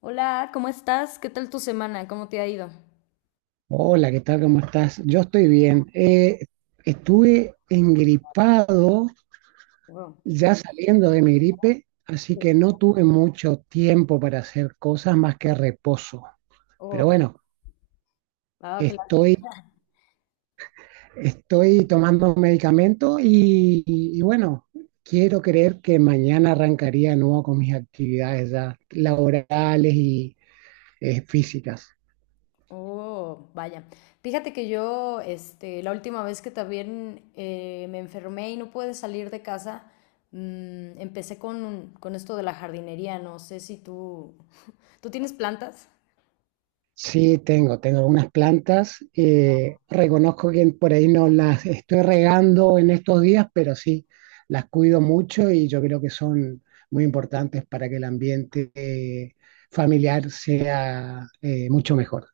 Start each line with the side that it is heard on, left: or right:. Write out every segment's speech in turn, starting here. left: Hola, ¿cómo estás? ¿Qué tal tu semana? ¿Cómo te ha ido?
right: Hola, ¿qué tal? ¿Cómo estás? Yo estoy bien. Estuve engripado,
left: Oh,
right: ya saliendo de mi gripe, así
left: sí.
right: que no tuve mucho tiempo para hacer cosas más que reposo. Pero
left: Oh,
right: bueno,
left: ah, qué lástima.
right: estoy, estoy tomando un medicamento y bueno, quiero creer que mañana arrancaría de nuevo con mis actividades ya laborales y físicas.
left: Oh, vaya. Fíjate que yo, este, la última vez que también me enfermé y no pude salir de casa, empecé con esto de la jardinería. No sé si tú, ¿tú tienes plantas?
right: Sí, tengo algunas plantas. Reconozco que por ahí no las estoy regando en estos días, pero sí, las cuido mucho y yo creo que son muy importantes para que el ambiente familiar sea mucho mejor.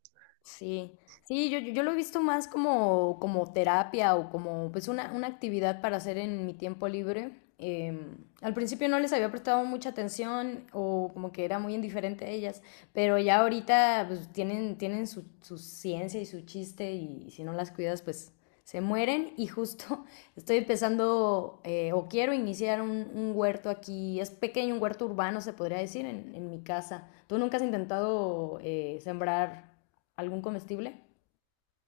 left: Sí, sí, yo lo he visto más como terapia o como pues una actividad para hacer en mi tiempo libre. Al principio no les había prestado mucha atención o como que era muy indiferente a ellas, pero ya ahorita pues tienen su ciencia y su chiste y si no las cuidas pues se mueren y justo estoy empezando o quiero iniciar un huerto aquí, es pequeño, un huerto urbano se podría decir en mi casa. ¿Tú nunca has intentado sembrar algún comestible?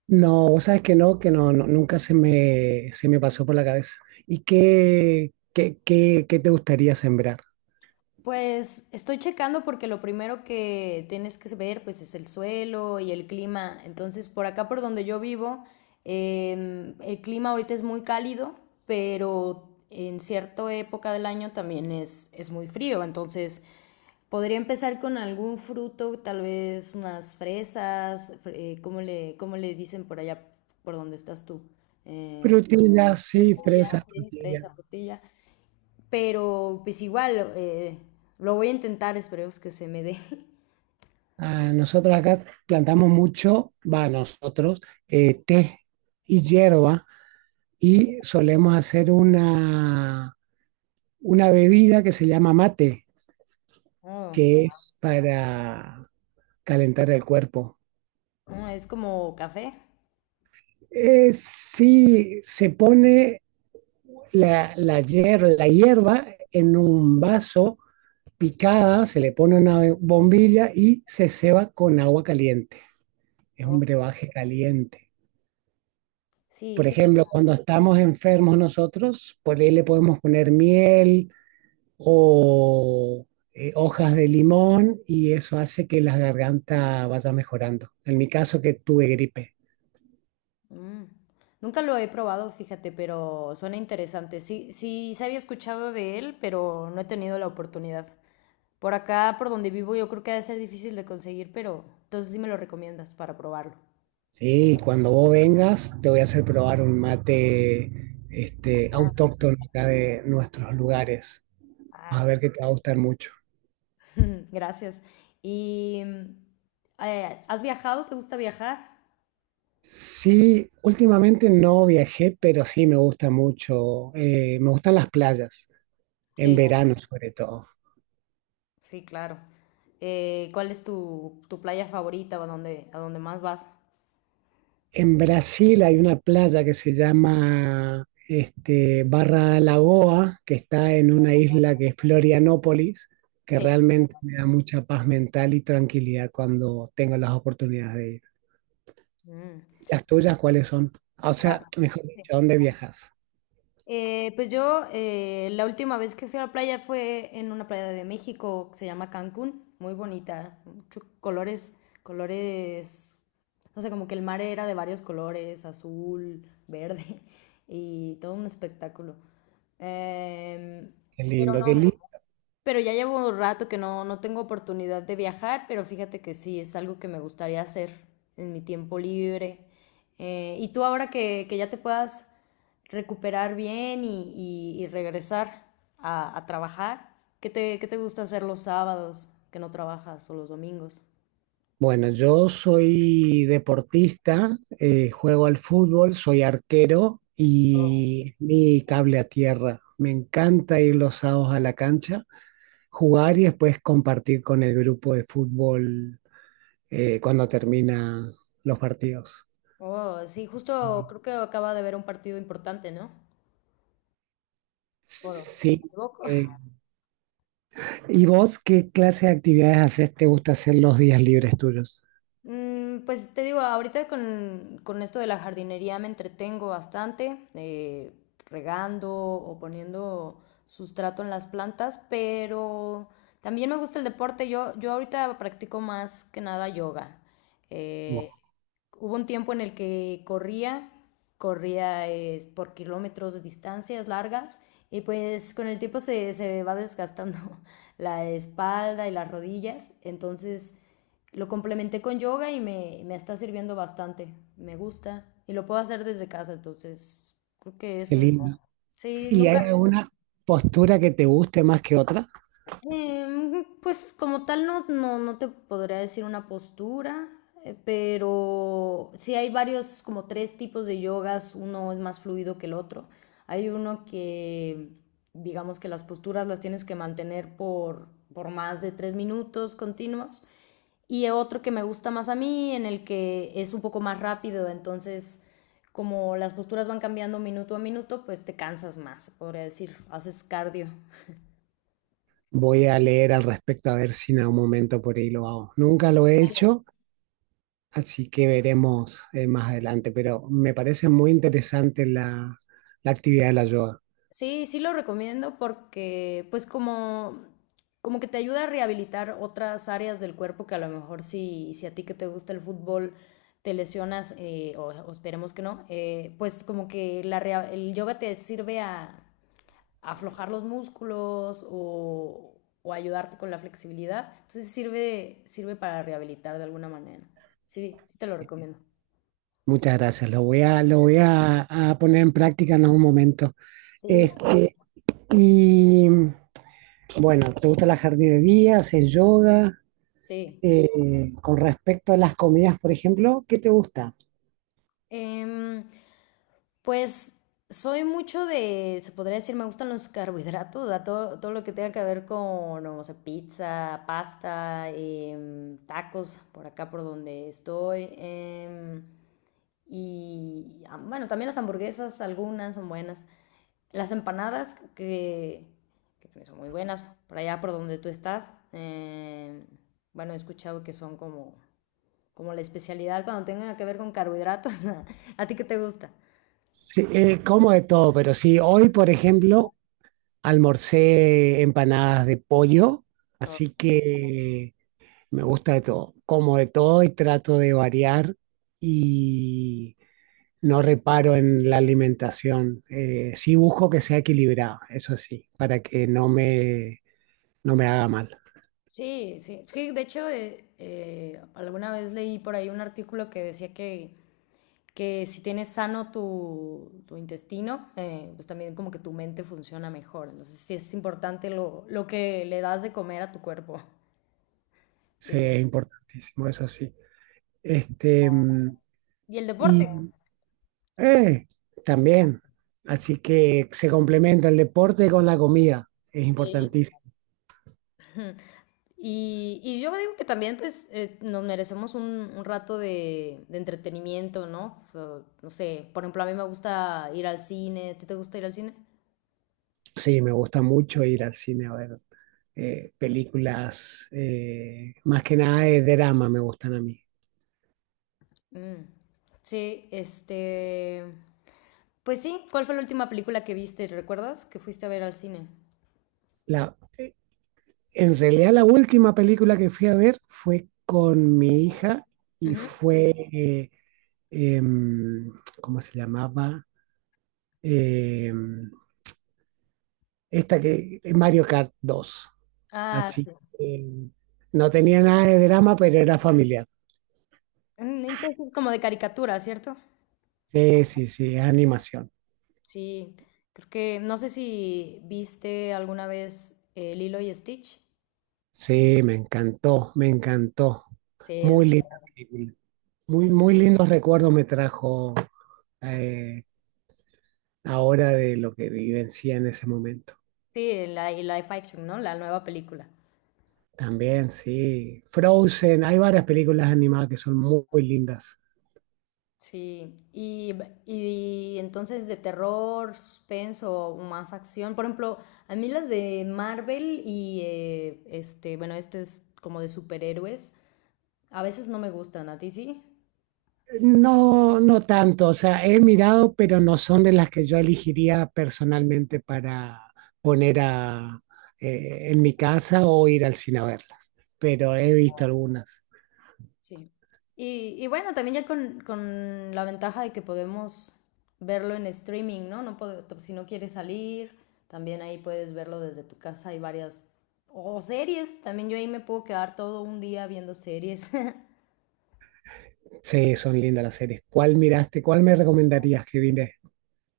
right: No, vos sabes que no, no, nunca se me pasó por la cabeza. ¿Y qué te gustaría sembrar?
left: Pues estoy checando porque lo primero que tienes que ver pues es el suelo y el clima. Entonces por acá por donde yo vivo el clima ahorita es muy cálido, pero en cierta época del año también es muy frío. Entonces podría empezar con algún fruto, tal vez unas ¿cómo cómo le dicen por allá por donde estás tú? Eh,
right: Frutillas, sí,
left: frutilla,
right: fresas,
left: sí,
right: frutillas.
left: fresa, frutilla. Pero pues igual, lo voy a intentar, esperemos que se me dé.
right: Ah, nosotros acá plantamos mucho, va, nosotros, té y hierba y solemos hacer una bebida que se llama mate,
left: Oh,
right: que es para calentar el cuerpo.
left: oh, es como café.
right: Sí, se pone la hierba en un vaso picada, se le pone una bombilla y se ceba con agua caliente. Es un
left: Oh,
right: brebaje caliente.
left: sí,
right: Por
left: sí.
right: ejemplo, cuando estamos enfermos nosotros, por ahí le podemos poner miel o hojas de limón y eso hace que la garganta vaya mejorando. En mi caso que tuve gripe.
left: Mm. Nunca lo he probado, fíjate, pero suena interesante. Sí, sí, se había escuchado de él, pero no he tenido la oportunidad. Por acá, por donde vivo, yo creo que ha de ser difícil de conseguir, pero entonces sí me lo recomiendas para probarlo.
right: Sí, cuando vos vengas te voy a hacer probar un mate este, autóctono acá de nuestros lugares. Vas a ver que te va a gustar mucho.
left: Gracias. ¿Y has viajado? ¿Te gusta viajar?
right: Sí, últimamente no viajé, pero sí me gusta mucho. Me gustan las playas, en
left: Sí.
right: verano sobre todo.
left: Sí, claro. ¿Cuál es tu playa favorita o a dónde más vas?
right: En Brasil hay una playa que se llama este, Barra da Lagoa, que está en una isla que es Florianópolis, que
left: Sí.
right: realmente me da mucha paz mental y tranquilidad cuando tengo las oportunidades de ir.
left: Mm.
right: ¿Las tuyas cuáles son? Ah, o sea,
left: Habana,
right: mejor
left: sí.
right: dicho, ¿a dónde viajas?
left: Pues yo la última vez que fui a la playa fue en una playa de México que se llama Cancún, muy bonita, muchos colores, colores, no sé, como que el mar era de varios colores, azul, verde y todo un espectáculo. Em,
right: Qué
left: pero
right: lindo, qué
left: no,
right: lindo.
left: Pero ya llevo un rato que no, no tengo oportunidad de viajar, pero fíjate que sí, es algo que me gustaría hacer en mi tiempo libre. Y tú ahora que ya te puedas recuperar bien y regresar a trabajar, ¿qué qué te gusta hacer los sábados que no trabajas o los domingos?
right: Bueno, yo soy deportista, juego al fútbol, soy arquero y mi cable a tierra. Me encanta ir los sábados a la cancha, jugar y después compartir con el grupo de fútbol cuando termina los partidos.
left: Oh, sí, justo creo que acaba de haber un partido importante, ¿no? Oro, ¿me
right: Sí.
left: equivoco?
right: eh, ¿Y vos qué clase de actividades haces? ¿Te gusta hacer los días libres tuyos?
left: Mm, pues te digo, ahorita con esto de la jardinería me entretengo bastante, regando o poniendo sustrato en las plantas, pero también me gusta el deporte. Yo ahorita practico más que nada yoga.
right: Wow,
left: Eh, hubo un tiempo en el que corría, corría por kilómetros de distancias largas y pues con el tiempo se va desgastando la espalda y las rodillas, entonces... Lo complementé con yoga y me está sirviendo bastante. Me gusta. Y lo puedo hacer desde casa, entonces creo que
right: qué
left: eso es.
right: lindo.
left: Sí,
right: ¿Y hay
left: nunca.
right: alguna postura que te guste más que otra?
left: Em, pues como tal no, no, no te podría decir una postura, pero sí hay varios, como tres tipos de yogas. Uno es más fluido que el otro. Hay uno que, digamos que las posturas las tienes que mantener por más de tres minutos continuos. Y otro que me gusta más a mí, en el que es un poco más rápido, entonces como las posturas van cambiando minuto a minuto, pues te cansas más, podría decir, haces cardio.
right: Voy a leer al respecto a ver si en algún momento por ahí lo hago. Nunca lo he hecho, así que veremos más adelante, pero me parece muy interesante la actividad de la yoga.
left: Sí, sí lo recomiendo porque pues como como que te ayuda a rehabilitar otras áreas del cuerpo que a lo mejor si, si a ti que te gusta el fútbol te lesionas, esperemos que no, pues como que el yoga te sirve a, aflojar los músculos o ayudarte con la flexibilidad. Entonces sirve, sirve para rehabilitar de alguna manera. Sí, sí te lo recomiendo.
right: Muchas gracias, a poner en práctica en algún momento.
left: Sí,
right: Este, y bueno, ¿te gusta la jardinería? ¿Haces yoga?
left: sí.
right: Con respecto a las comidas, por ejemplo, ¿qué te gusta?
left: Em, pues soy mucho de, se podría decir, me gustan los carbohidratos, o sea, todo, todo lo que tenga que ver con, no sé, pizza, pasta, tacos, por acá por donde estoy. Bueno, también las hamburguesas, algunas son buenas. Las empanadas que pues, son muy buenas por allá por donde tú estás. Bueno, he escuchado que son como, como la especialidad cuando tenga que ver con carbohidratos. ¿A ti qué te gusta?
right: Sí, como de todo, pero sí, hoy, por ejemplo, almorcé empanadas de pollo,
left: Oh,
right: así que me gusta de todo. Como de todo y trato de variar y no reparo en la alimentación. Sí busco que sea equilibrada, eso sí, para que no me haga mal.
left: sí, sí. Es que, de hecho, alguna vez leí por ahí un artículo que decía que si tienes sano tu intestino, pues también como que tu mente funciona mejor. Entonces, sí es importante lo que le das de comer a tu cuerpo.
right: Sí,
left: Sí.
right: es importantísimo, eso sí. Este, mm,
left: Y el deporte.
right: y eh, también, así que se complementa el deporte con la comida, es
left: Sí.
right: importantísimo.
left: Ujú. Y yo digo que también pues nos merecemos un rato de entretenimiento, ¿no? O, no sé, por ejemplo, a mí me gusta ir al cine, ¿tú te gusta ir al cine?
right: Sí, me gusta mucho ir al cine a ver películas, más que nada de drama me gustan a mí.
left: Mm. Sí, este... Pues sí, ¿cuál fue la última película que viste? ¿Recuerdas que fuiste a ver al cine?
right: La, En realidad la última película que fui a ver fue con mi hija y
left: Ujú.
right: fue, em, ¿cómo se llamaba? Em, esta que, Mario Kart 2.
left: Ah,
right: Así
left: sí.
right: que em, no tenía nada de drama, pero era familiar.
left: Mm, entonces como de caricatura, ¿cierto?
right: Sí, sí, sí, es animación.
left: Sí, creo que no sé si viste alguna vez Lilo y Stitch.
right: Sí, me encantó, me encantó.
left: Sí.
right: Muy linda película. Muy, muy lindos recuerdos me trajo eh, ahora de lo que vivencia en ese momento.
left: Sí, la y live action, ¿no? La nueva película.
right: También, sí. Frozen, hay varias películas animadas que son muy, muy lindas.
left: Sí, y entonces de terror, suspenso, más acción. Por ejemplo, a mí las de Marvel y este, bueno, este es como de superhéroes, a veces no me gustan, ¿a ti sí?
right: No, no tanto, o sea, he mirado, pero no son de las que yo elegiría personalmente para poner a, en mi casa o ir al cine a verlas, pero he visto algunas.
left: Sí. Y bueno, también ya con la ventaja de que podemos verlo en streaming, ¿no? No puedo- t- si no quieres salir, también ahí puedes verlo desde tu casa. Hay varias... O series, también yo ahí me puedo quedar todo un día viendo series.
right: Sí, son lindas las series. ¿Cuál miraste? ¿Cuál me recomendarías que vine?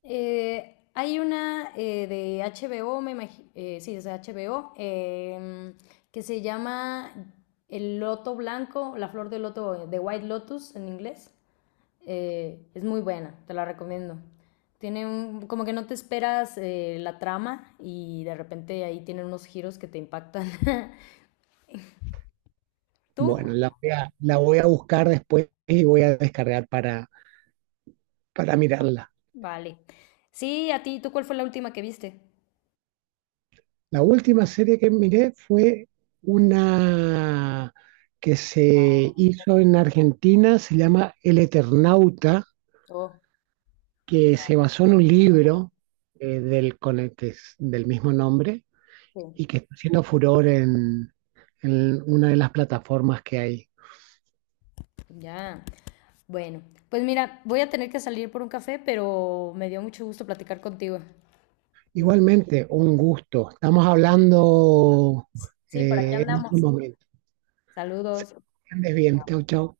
left: Hay una de HBO, me imagi- sí, es de HBO, que se llama El Loto Blanco, la flor del loto, de White Lotus en inglés. Es muy buena, te la recomiendo. Tiene un, como que no te esperas la trama y de repente ahí tienen unos giros que te impactan. ¿Tú?
right: Bueno, la voy a buscar después y voy a descargar para mirarla.
left: Vale. Sí, a ti, ¿tú cuál fue la última que viste?
right: La última serie que miré fue una que se hizo en Argentina, se llama El Eternauta,
left: Oh,
right: que se basó en un libro del, con el que es del mismo nombre
left: sí.
right: y que está haciendo furor en una de las plataformas que hay.
left: Ya. Bueno, pues mira, voy a tener que salir por un café, pero me dio mucho gusto platicar contigo.
right: Igualmente, un gusto. Estamos hablando
left: Sí, por aquí
right: en
left: andamos.
right: otro momento.
left: Saludos.
right: Que Andes bien. Chau, chau.